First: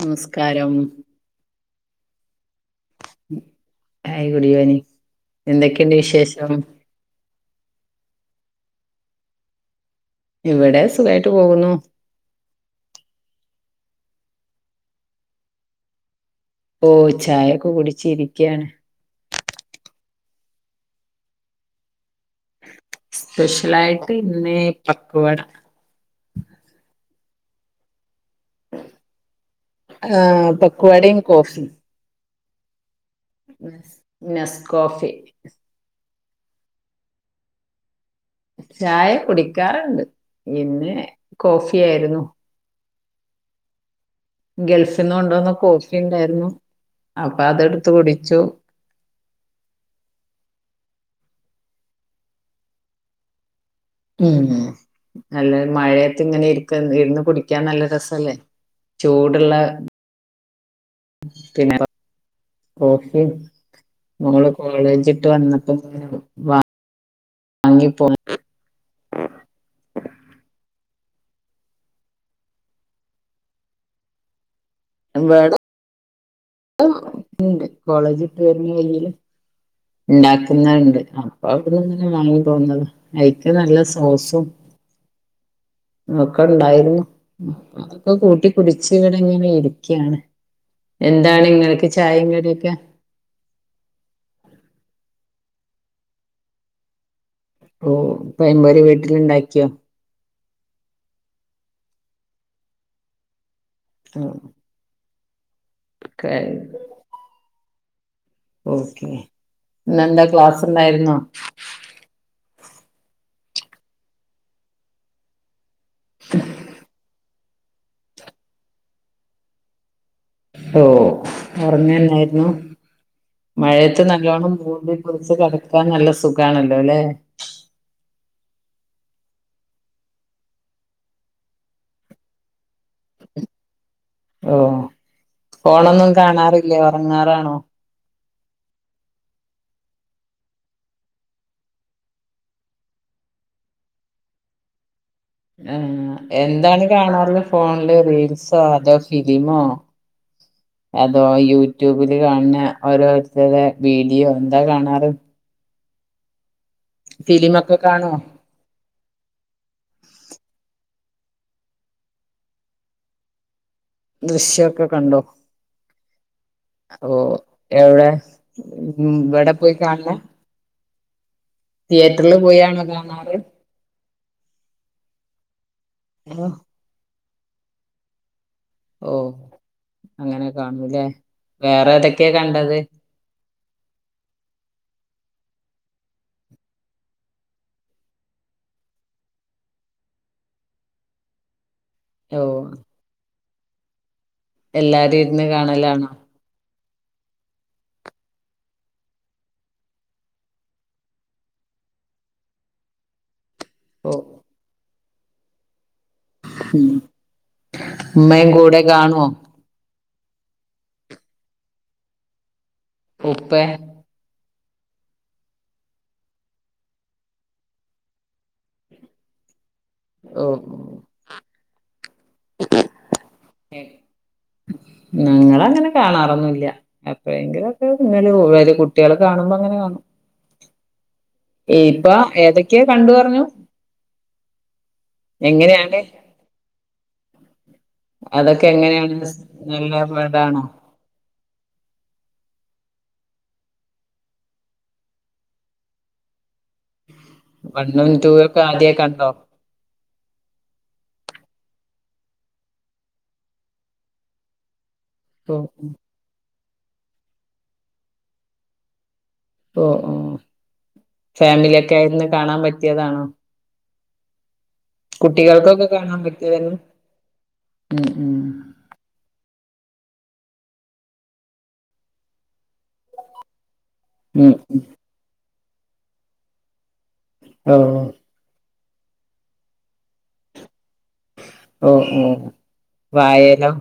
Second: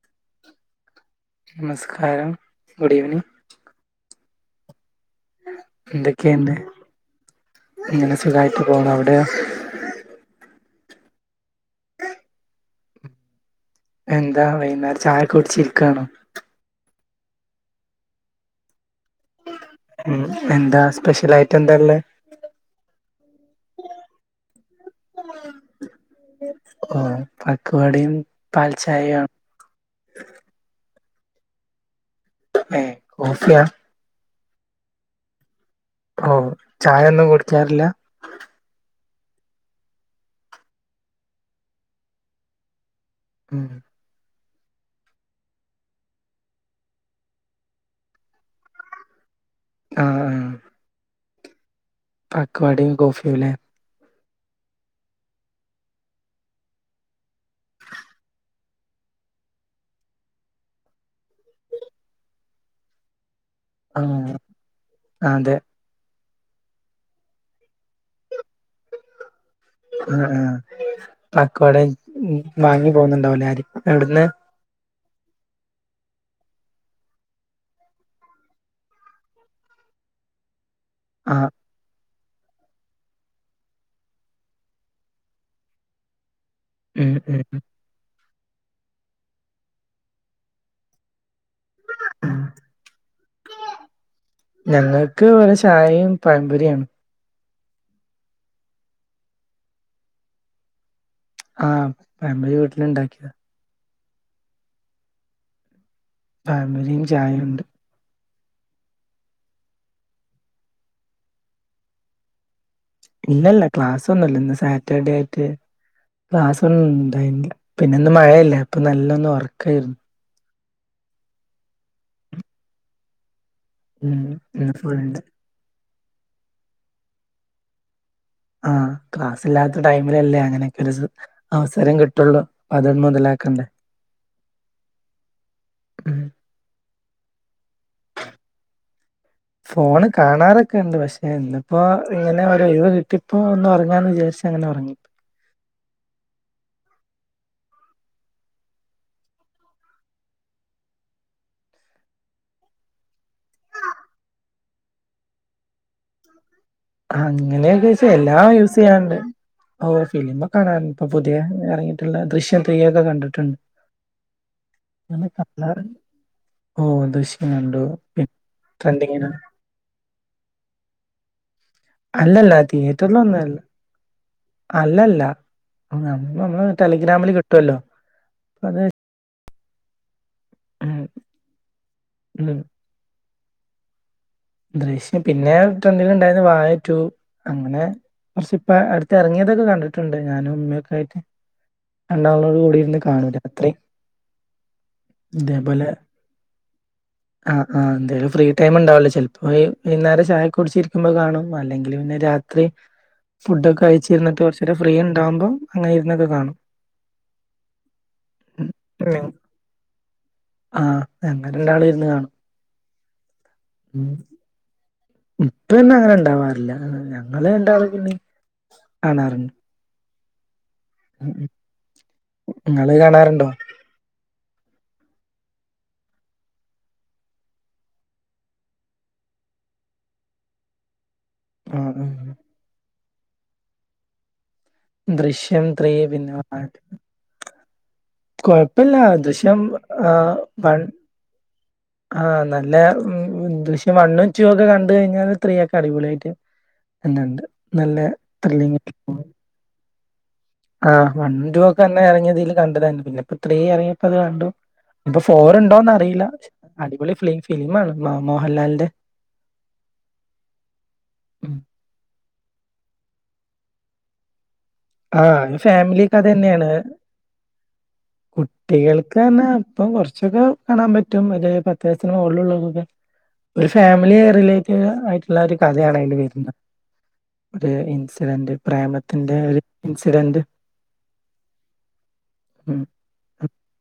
നമസ്കാരം. നമസ്കാരം, good evening. Hi good evening. എന്തൊക്കെയൊണ്ട്. ഇങ്ങനെ സുഖായിട്ട് പോണ്. അവെടെയോ? ഇവെടെ സുഖയായിട്ട് പോകുന്നു. എന്താ വൈകുന്നേരം ചായെക്കെ കുടിച്ചിരിക്കണോ? ഓ ചായെക്കെ കുടിച്ചിരിക്കാണ് ഉ എന്താ സ്പെഷ്യാലായിറ്റ് എന്തായൊള്ളേ? സ്പെഷ്യലായിട്ട് ഇന്ന് പക്വട ഓ പക്വടയും പാൽച്ചായയാ ആഹ് പക്വടയും കോഫിം ഏ കോഫിയാ നെസ് നെസ് കോഫി ഓ ചായൊന്നും കുടിക്കാറില്ല. ചായ കുടിക്കാറാണ്ട് ഇന്ന് കോഫി ആരുന്നു. ഉം ഗൾഫിന്ന് കൊണ്ട് വന്ന കോഫി ഉണ്ടാരുന്നു. അപ്പൊ അതെടുത്ത് കുടിച്ചു. ആഹ് ആഹ് പക്വാടയും കോഫിയുല്ലേ ഉം ഉം നല്ല മഴയത്ത് ഇങ്ങനെ ഇരുക്ക് ഇരുന്ന് കുടിക്കാൻ നല്ല രസല്ലേ. ചൂടുള്ള പിന്നെ കോഫിം ആ മോള് കോളേജിട്ട് ആ, അതെ വന്നെപ്പം. വാ വാങ്ങിപ്പോന്ന് ആഹ് ആഹ് പക്കടയും വാങ്ങി പോന്നുണ്ടാവലാരും. എവിടുന്ന്? എന്താട്? വും ഉണ്ട് കോളേജിൽ പോരുന്ന വഴില് ഉണ്ടാക്കുന്നുണ്ട്. ആ അപ്പം അതെങ്ങെനെ നമ്മെള് തോന്നന്നത്. അയിക്ക് നല്ല സോസും. ഇതൊക്കെ ഉണ്ടാരുന്നു. ഉം ഉം അതൊക്കെ കൂട്ടി പിടിച്ചു കൊണ്ടിങ്ങനെ ഇരിക്കയാണ്. എന്താണ് നിങ്ങളെക്ക് ചായയും കടിയൊക്കെ? ഞങ്ങെക്ക് ഇവെടെ ചായയും പഴമ്പൊരിയാണ്. ഓ പൊയപ്പൊരി വീട്ടില് ഉണ്ടാക്കിയോ? ആഹ് പഴപ്പൊരി വീട്ടിലൊണ്ടാക്കിയതാ. ആഹ് പഴപ്പൊരിയും ചായയൊണ്ട്. ഓക്കെ. ഇന്നെന്താ ക്ലാസ് ഉണ്ടായിരുന്നോ? ഇല്ല ഇല്ല ക്ലാസ് ഒന്നുല്ല ഇന്ന് സാറ്റർഡേയായ്ട്ട് ക്ലാസ് ഒന്നും ഉണ്ടായിന്നില്ല. പിന്നെ ഇന്നു മഴയല്ലേ അപ്പ നല്ലൊന്ന് ഉറക്കാരുന്നു. ഓ ഉറങ്ങെന്നാരുന്നു. മഴയത്ത് ഉം നല്ലോണ്ണം ഇന്ന് ഫുൾ മൂടി പൊതെച്ച് കെടക്കാൻ നല്ല സുഖാണല്ലോ അല്ലേ. ആഹ് ക്ലാസില്ലാത്ത ടൈമിലല്ലേ അങ്ങനെയൊക്കെരിത്. അവസരം കിട്ടുള്ളൂ അത് മുതലാക്കണ്ടേ. ഓ ഫോണൊന്നും ഉം കാണാറില്ലേ ഉറങ്ങാറാണോ? ഫോണ് കാണാറൊക്കെണ്ട് പക്ഷേ ഇന്നിപ്പോൾ ഇങ്ങനെ ഒരൊഴിവ് കിട്ടിപ്പോൾ ഒന്ന് ഒറങ്ങാന്ന് വിചാരിച്ചങ്ങനെ ഒറങ്ങി. ആഹ് എന്താണ് കാണാറുള്ളത് ഫോണില് റീൽസോ അതോ ഫിലിമോ? അതോ യൂട്യൂബില് കാണണേ ഓരോരുത്തര്ടെ വീഡിയോ എന്താ കാണാറ്? അങ്ങനെ ഫിലിമൊക്കെ ചോയ്ച്ചാ കാണോ എല്ലാം യൂസ് ചെയ്യാണ്ട്. ഓ ഫിലിമെക്കെ കാണാറൊണ്ട് ഇപ്പൊ പുതിയതായി എറങ്ങിട്ടുള്ള ദൃശ്യം ത്രീയൊക്കെ കണ്ടിട്ടൊണ്ട്. ദൃശ്യൊക്കെ കണ്ടോ? എന്നാ പറഞ്ഞ്? ഓ എവടെ ഉം ട്രെൻഡിങ്ങില് ഇവെടെ പോയി കാൺണോ? അല്ല അല്ല. പോയാണോ കാണാറ് തീയേറ്ററിലൊന്നല്ല. അല്ല അല്ല അത് ഓ നമ്മള് ടെലിഗ്രാമില് കിട്ടുവല്ലോ. അത് ഓ അങ്ങനെ ഉം കാണൂല്ലേ വേറെ ഏതൊക്കെയാ ഉം കണ്ടത്? ദൃശ്യം പിന്നെ ട്രെഡിങ് ഉണ്ടായിന്ന വാഴാ റ്റു അങ്ങനെ കൊറച്ചിപ്പ അടുത്ത് ഇറങ്ങിയതൊക്കെ കണ്ടിട്ടൊണ്ട് ഞാനും ഉമ്മയൊക്കെയായിട്ട്. ഓ എല്ലാളോളോം കൂടിയിരുന്ന് കാണും രാത്രി. എല്ലാരും ഇരുന്ന് ഇതേപ്പോലെ. കാണലാണോ ആഹ് ആഹ് എന്തേലും ഫ്രീ ടൈം ഒണ്ടാവെല്ലോ ചെലു പോയി വൈന്നാരം ചായെക്കെ കുടിച്ചിരിക്കുമ്പോ കാണും. അല്ലെങ്കില് പിന്നെ രാത്രി ഫുഡെക്ക്. ഓ കഴിച്ചിരുന്നിട്ട് കൊറെച്ചൂടി ഫ്രീണ്ടാവുമ്പോ, അങ്ങനെയിരുന്നൊക്കെ കാണും. ഉം ഉമ്മായും കൂടെ കാണുവോ? ഉം ആഹ്, ഞങ്ങരാണ്ടാള് ഇരുന്നു കാണും. ഇപ്പേ ഉം ഇപ്പേന്നും അങ്ങനെ ഒണ്ടാവാറില്ല. ഞങ്ങെള് ഒണ്ടാതെ പിന്നെ കാണാറൊണ്ട്. ഓഹോ ഉം ഉം ഇങ്ങെള് കാണാറൊണ്ടോ? ഏഹ്, ഞങ്ങളങ്ങനെ കാണാറൊന്നുല്ല്യാ. എപ്പോഴെങ്കിലൊക്കെ ഇന്നലെ വെരും കുട്ടികളെ കാണുമ്പോ അങ്ങനെ കാണും. ആ ഈപ്പ ആ ഏതൊക്കെയാ കണ്ടു പറഞ്ഞു? ദൃശ്യം ത്രി എങ്ങനെയാണ് പിന്നെ വാഴ. അതൊക്കെ കൊഴപ്പില്ലാ. എങ്ങനെയാണ് ദൃശ്യം നല്ല എഹ് പടാണോ വൺ ആഹ് നല്ല ദൃശ്യം വണും ടൂ വെക്കെ കണ്ടു കഴിഞ്ഞാല് ത്രീയൊക്കെ അടിപൊളിയായിറ്റ്. എന്നുണ്ട്. നല്ലേ വണ്ണും ടൂ ഒക്കെ ആദ്യേ ത്രിലിങ്ങായ് പ്പോ. കണ്ടോ ആഹ് വണും ടു ഒക്കെ അന്ന് ഇറങ്ങിയതില് കണ്ടില്ലാരുന്നു. പിന്നെ ഇപ്പ ത്രീ ഇറങ്ങിയപ്പോ അത് കണ്ടു. ഇപ്പൊ ഓ ഫോറുണ്ടോന്ന് അറിയില്ല. അടിപൊളി ഫിലിം, ഫിലിം ആണ് മോ മോഹൽലാലിന്റെ. ഓഹ് ഓഹ്. ഫാമിലിയൊക്കെയായിരുന്നു കാണാൻ പറ്റിയതാണോ? ആഹ്, അത് കുട്ടികൾക്കൊക്കെ കാണാൻ ഫാമിലിക്കഥ തന്നെയാണ്. പറ്റിയതന്നെ ഉം ഉം കുട്ടികൾ. ക്ക തന്നെ ഇപ്പം കൊറച്ചൊക്കെ കാണാൻ പറ്റും. ഒരു പത്ത് വയസിന് മോളിലൊള്ളവർക്കൊക്കെ. ഒരു ഫാമിലി ഉം റിലേറ്റ് ഉം ചെയ്ത ആയിട്ടൊള്ളൊരു കഥയാണ് അതില് വെരുന്നേ. ഒരു ഓ ഇൻസിഡെന്റ്. പ്രേമത്തിന്റെ ഒരു ഇൻസിഡെന്റ്. ഓഹ് ഓഹ്. വായേലം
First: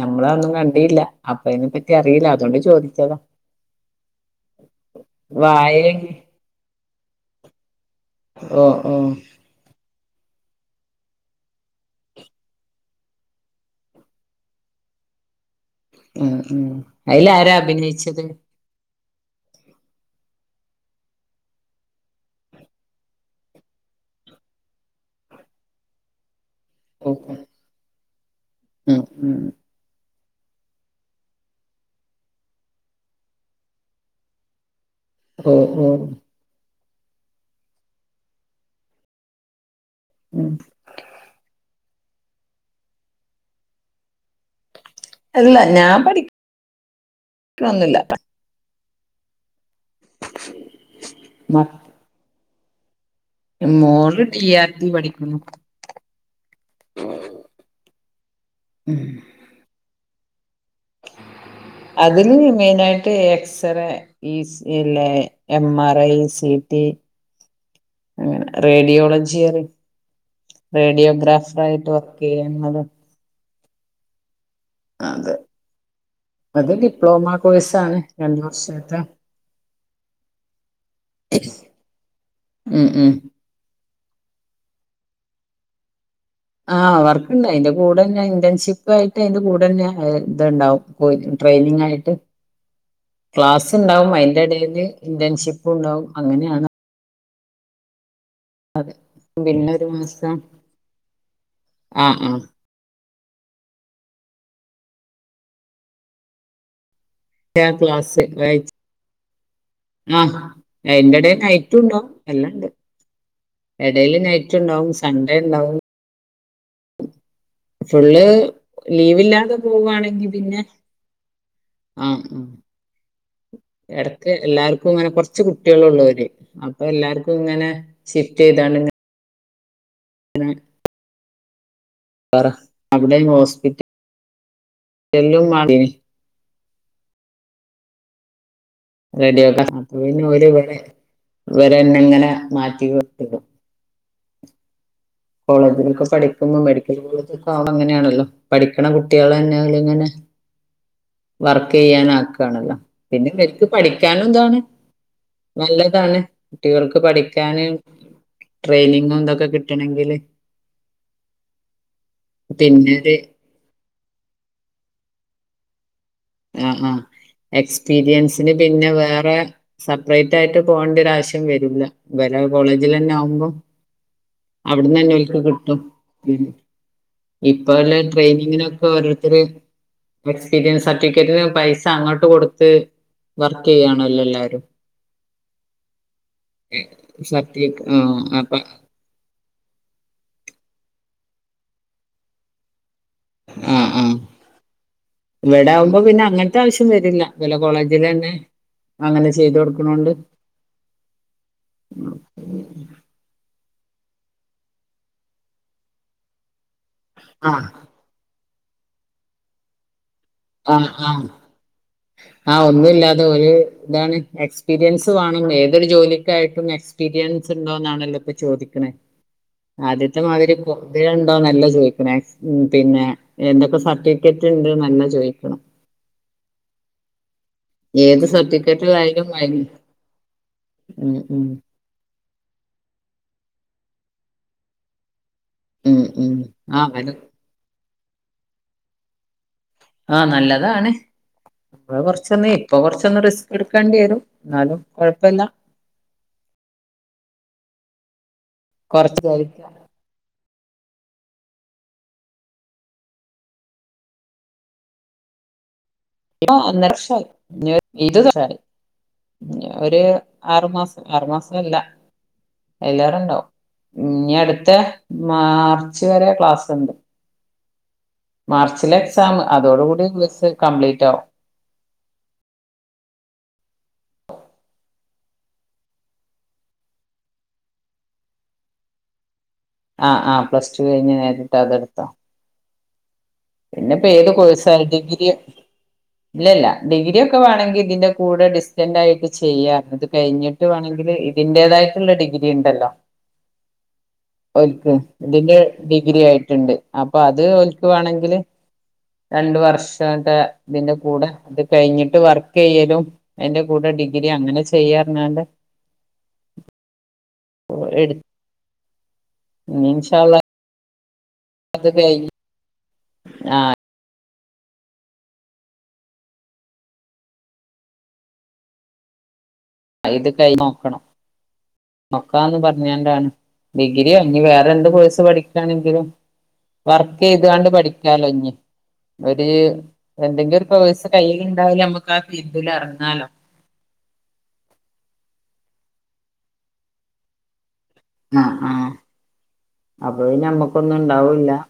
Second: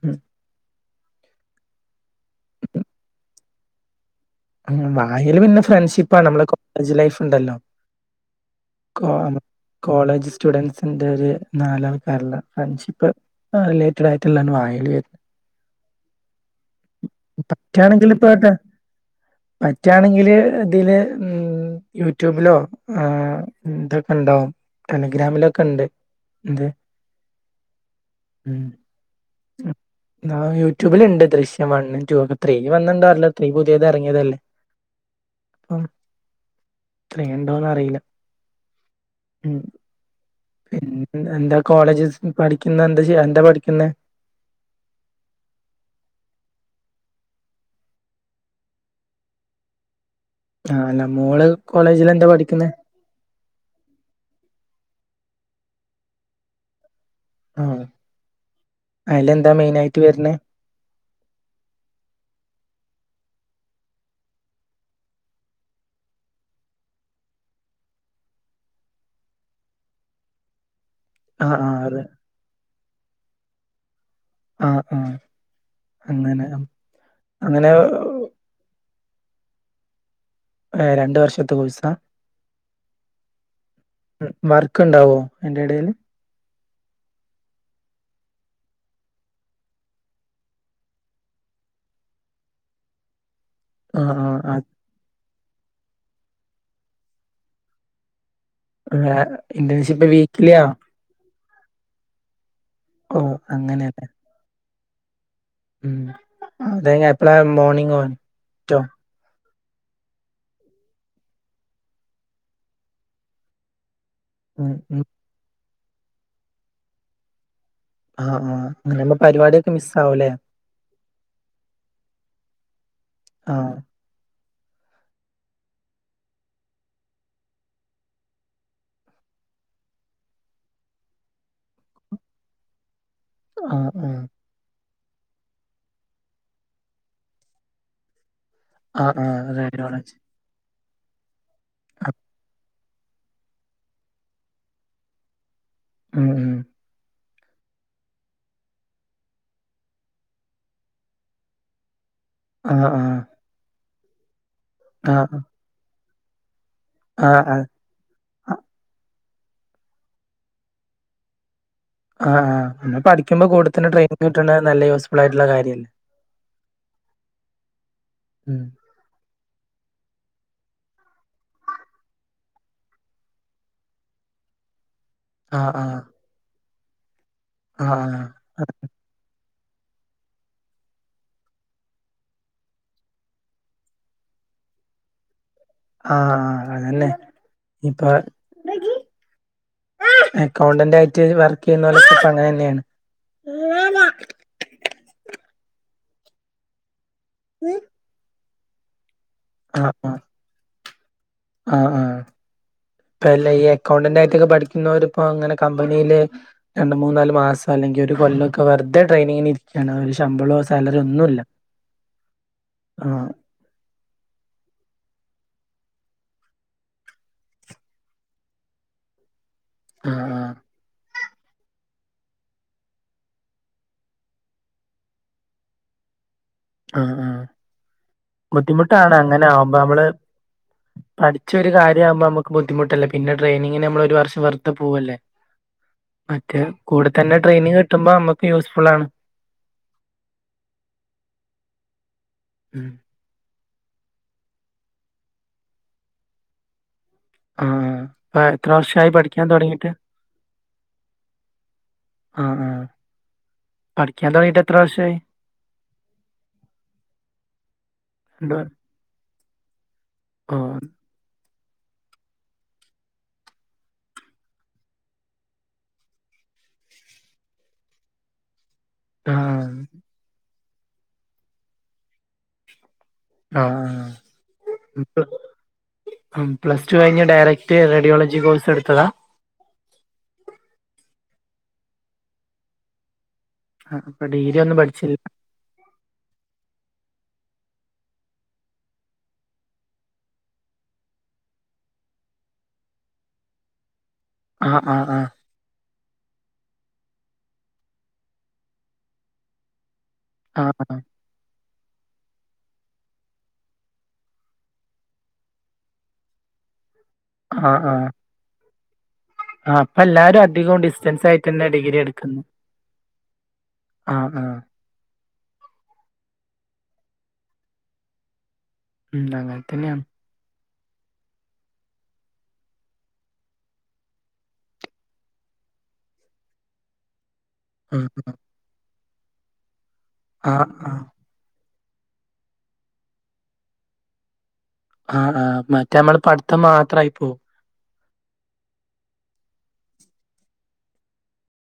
നമ്മളൊന്നും കണ്ടില്ലാ. അപ്പോ ഇതിനെ പറ്റി അറിയില്ല. അതുകൊണ്ട് ചോദിച്ചതാ. വാഴയില് പിന്നെ വായ ഫ്രണ്ട്ഷിപ്പാണ്. നമ്മെളെ കോളേജ് ലൈഫുണ്ടെല്ലോ. ഓ ഓ കാണ് കോളേജ് സ്റ്റുഡെന്റസിന്റെയൊരു നാലാൾ ക്കാര്ള്ള ഫ്രണ്ട്ഷിപ്പ്. ആഹ് റിലേറ്റഡ് ആയിട്ടൊള്ളാൻ വാഴേല് വർന്നെ ഉം ഉം അയിൽ ആരാ അഭിനയിച്ചത് പറ്റാണെങ്കില് ഇതില് ഉം യൂട്യൂബിലോ ഇതൊക്കെ ഉണ്ടാവും ടെലിഗ്രാമിലൊക്കെ ഉണ്ട് എന്ത് ഓ ഉം ഉം ആഹ് യൂട്യൂബിലുണ്ട് ദൃശ്യം മിണ് ഒക്കെ ത്രീ വന്നിണ്ടാറല്ലോ ത്രീ പുതിയത് ഇറങ്ങിയതല്ലേ ഓഹ് ഓഹ് ത്രീ ണ്ടോന്ന അറിയില്ല ഉം ഉം എന്താ കോളേജ് പഠിക്കുന്ന എന്താ എന്താ പഠിക്കുന്ന അല്ല ഞാൻ പഠഠിക്കണൊന്നില്ല ആഹല്ല മോള് മ കോളേജിൽ എന്താ പഠിക്കുന്ന മോള് ടി ആർ ടി പഠിക്കുന്നു ആഹ് അയിൽ എന്താ മെയിനായിട്ട് വരണ അയ്ല് മെയിന ആയിട്ട് എക്സ്റേ ഈ സി എ ല്ലെ M R I C T അങ്ങനെ റേഡിയോളജിയറി ആഹ് ആഹ് റേഡിയോഗ്രാഫറായിട്ട് അതെ വർക്ക് ചെയ്യുന്നത് ആഹ് ആഹ് അതെ അങ്ങനെ അത് ഡിപ്ലോമ അങ്ങനെ കോഴ്സാണ് രണ്ട് വർഷട്ട ഏഹ് രണ്ട വർഷത്ത കോയ്സാ ഉം ഉം വർക്ക് ഉണ്ടാവോ ഐന്റെ ഇടൽ ആഹ് അവർക്കുണ്ട് അതിന്റെ കൂടെ തന്നെ ഇന്റേൺഷിപ്പ് ആയിട്ട് അതിന്റെ കൂടെന്നെ ഇത്ണ്ടാവും ട്രെനി ആയിട്ട് ക്ലാസ്സ്‌ ഉണ്ടാവും ആഹ് ആഹ് അത് അതിന്റെടയിൽ ഇന്റേൺഷിപ്പ് ഉണ്ടാകും അങ്ങനെയാണ് അതെ പിന്ന ഒരു ഇന്റേൺഷിപ്പ് മാസം വീക്കിലിയാ ആഹ ആ ഓ അങ്ങനെയല്ലെ ഉ അതെ എപ്പള ആ മോർണിംഗ് ക്ലാസ് ആഴ്ച ട്ടോ ആഹ് എന്റെട നൈറ്റ ഉണ്ടോ എല്ലണ്ട് ഇടൽ നൈറ്റ് ഉം ഉണ്ടാവും ഉം. സൺഡേ ഉണ്ടാവും ഫുള്ള് ആഹ് ആഹ് അങ്ങനാവുമ്പോ ലീവില്ലാതെ പരിപാടിയൊക്കെ പോവുവായാണെങ്കി മിസ്സാവൂലേ? പിന്നെ ആഹ് ആ ആഹ് എടക് എല്ലർക്കും ഇങ്ങനെ കുറച്ച് കുട്ടികളുള്ളവര് അപ്പൊ എല്ലാവർക്കും ഇങ്ങനെ ഷിഫ്റ്റ് ചെയ്ത ത് പറ അവടെ ഹോസ് ആ ആഹ എല്ലും മന്നി നി ആഹ് ആഹ് റെഡിയക്കെഓര് റേഡിയോളജി പിന്നെ ഒള്ളു ഇടിവെ ഇവരെെ ഇങ്ങനെ മാറ്റിവിടും കോളേജിലൊക്കെ ഉം ഉം പഠിക്കുമ്പോ മെഡിക്കൽ കോളേജ ഒക്കെ ആവുമ്പോൾ അങ്ങനെയണല്ലോ പഠിക്കണ കുട്ടികളെ തന്നെ ഒള്ളു ഇങ്ങനെ വർക്ക് ചെയ്യാൻ ആക്കണല്ലോ ആഹ് പിന്നെ ഇവർക്കു പഠിക്കാനും ഇതാണ് എന്താണ് ആഹ നല്ലതാണ് കുട്ടികൾക്ക് ആഹ് പഠിക്കാനും ആഹ് ട്രെയിനിങ്ങും ഇതൊക്കെ കിട്ടാനാഗിൽ ആഹെ പിന്നൊരു പഠിക്കുമ്പോ കൂടുത്തില ടെയിനി കിട്ട നല്ല യൂസ്ഫുൾ ആയിട്ടുള്ള കാര്യല്ലേ ആ ആ എക്സ്പീരിയൻസിന് ഉം പിന്നെ വേറെ സെപ്പറേറ്റ് ആയിട്ട് പോകേണ്ടര ആാവശ്യം വരൂല്ല വറെ കോളേജിൽ തന്നെ ആവുമ്പോ അവിടന്ന്ന്നെ ഒക്ക് ആഹ് കിട്ടും ആഹ് പി ആഹ് ഇപ്പല്ല ട്രെയിനിങ്ങിനൊക്കെ ഓരോരുത്തർ എക്സ്പീരിയൻസ് സർട്ടിഫിക്കറ്റിന് പൈസ അങ്ങോട്ട് കൊടുത്ത് വർക്ക് ചെയ്യണല്ലോ എല്ലാരും ആഹ് ആഹ് അതന്നെ ഏഹ് സയക് ഇപ്പൊ ആഹ അപ്പൊ അക്കൗണ്ടന്റ് ആയിട്ട് വർക്ക് ചെയ്യുന്ന പോലെ ഇപ്പ അങ്ങനെ തന്നെയാണ് ആഹ ആ ഇവിടെ ആകുമ്പോ പിന്നെ അങ്ങനത്തെ ആവശ്യം വരില്ല ഇവലെ കോളേജിൽ തന്നെ അങ്ങനെ ചെയ്തു കൊടുക്കണോണ്ട് ആഹ ആ ഇപ്പല്ല ഈ അക്കൗണ്ടന്റ ആയിട്ടൊക്കെ പഠിക്കുന്നവര് ഇപ്പോ അങ്ങനെ കമ്പനിയില് രണ്ട മൂന്നാല് ആഹ് മാസം അല്ലെങ്കി ഒരു കൊല്ലൊക്കെ വെറതെ ട്രെനിങ്ങിന് ഇ ഒരു ശമ്പളോ ആഹ് സാലറി ആഹ് ഒന്നുമല്ല ആഹ് ഒന്നുമല്ലാതെ ഒരു ഇതാണ് എ്പ എക്സ്പീരിയൻസ് വേണം ഏതൊരു ജോലിക്കായിട്ടും എക്സ്പീരിയൻസ് ഉണ്ടോ എന്നാണ്ണല്ലോ ഇപ്പ ചോദിക്കണേ ആദ്യത്തെ ആഹ് മാതിരി പൊതിുണ്ടോന്നല്ലോ ചോദിക്കുന്ന ഉ പിന്നെ എന്തൊക്കെ സർട്ടിഫിക്കറ്റ് ഉണ്ട് നന്നെ ചോദിക്കാന ആഹ ആഹ ഏത് ബുദ്ധിമുട്ടാണ് സർട്ടിഫിക്കറ്റിലായാലും അങ്ങനെ മതി ആകുമ്പോ നമ്മള് ഉം ഉം പഠിച്ച ഒരു കാര്യ ആവുമ്പോ നമുക്ക് ബുദ്ധിമുട്ടല്ലേ പിന്നെ ട്രെയിനിങ് നമ്മൾ ഒരു വർഷം വെറു പോവല്ലേ ഉം ഉം മറ്റേ ആഹ് കൂടെ വരും തന്നെ ടെയിനിങ് കിട്ട്പോ നമക്ക് യൂസ്ഫു ആണ് ആഹ നല്ലതാണ് നമ്മള് കൊറച്ചൊന്ന് ഇപ്പൊ ഉം കൊറച്ചൊന്ന് റിസ്ക് എടുക്കേണ്ടി വരും എന്നാലും കൊഴപ്പല്ല ആഹ അപ്പ എത്ര വർഷയി കൊറച്ച് പഠിക്കാൻ വിചാരിക്ക തൊടഗിറ്റ് ആ ആ പഠിക്കാൻ തൊടഗിറ്റ് എത്ര വർഷമായി ഇപ്പ അന്നർക്ഷ ഇത് രണ്ട് വർ ഇനി ഒരു ഓ ആറു മാസം ആരുമാസം ഇല്ല എല്ലാവരും ഉണ്ടാവും ഇനി അടുത്ത മാർച്ച് വരെ ക്ലാസ്സുണ്ട് മാർച്ചിലെ എക്സാം ആഹ് അതോടുകൂടി യസ്സ് കംപ്ലീറ്റ് ആവും ആഹ് [unintelligible] ഉം പ്ലസ് ടു കഴിഞ്ഞ് ഡയറക്റ്റ് റേഡിയോളജി കോഴ്സ് എടുത്തതാ ആഹ് ആഹ് പ്ലസ് ടു കഴിഞ്ഞ് നേരിട്ട് അതെടുത്താ ആ, പിന്നെപ്പം അപ്പൊ ഏത് ഡിഗ്രി ഒന്നും കോഴ്സായാലും പഠിച്ചില്ല ഡിഗ്രി ഇല്ലല്ല ഡിഗ്രി ഒക്കെ വേണങ്കിൽ ഇതിന്റെ കൂടെ ഡിസ്റ്റൻറ് ആയിട്ട് ചെയ്യാർഞ് ഇത് കഴിഞ്ഞി ട്ട് വാണെങ്കില് ഇതിന്റേതായിട്ടുള്ള ഡിഗ്രി ഇണ്ടല്ലോ ആഹ് ഓൽക്ക് ആഹ് ആഹ് ഇതിന്റെ ഡിഗ്രി ആയിട്ടുണ്ട് അപ്പൊ അത് ഓൽക്കുവാണെങ്കില് രണ്ട്‌ വർഷത്തെ ആഹ് ഇതിന്റെ ആഹ് കൂടെ അത് കഴിഞ്ഞിട്ട് വർക്ക് ചെയ്യലും അയ്ന്റെ കൂടെ ഡിഗ്രി അങ്ങനെ ചെയ്യാർഞ്ഞാണ്ട് ആഹ് ആഹ് എടു ആഹ് ഇൻഷാ അള്ളാ ഇപ്പെല്ലാരും അധികവും ഡിസ്റ്റൻസ് ആയിട്ടുള്ള ഡിഗ്രിയാ എടുക്കുന്നെ ആഹ് ആഹ് ആഹ് ഉം അങ്ങനെ തന്നെയാണ് ഇത് കഴ് നോക്കണം നോക്കാന്ന് പറഞ്ഞാണ്ടാണ് ഡിഗ്രിയോ ഇനി വേറെന്ത് കോഴ്സ് പഠിക്കാണെങ്കിലും വർക്ക് ചെയ്താണ്ട് ആഹ് പഠിക്കാലോ ഇഞ്ഞി ഒര് എന്തെങ്കിലും ആഹ് ഒരു ആഹ് കോഴ്സ് കയ്യിലിണ്ടാവോലോ ഞമ്മ ക്കാ ഫീൽഡില് എറങ്ങാലോ ആഹ് ആഹ് മറ്റേ നമ്മള് പഠിത്തം മാത്രായി പോവും ആഹ് ആഹ് അപ്പൊ പിന്നെ നമ്മക്കൊന്നും ഉണ്ടാവൂല്ല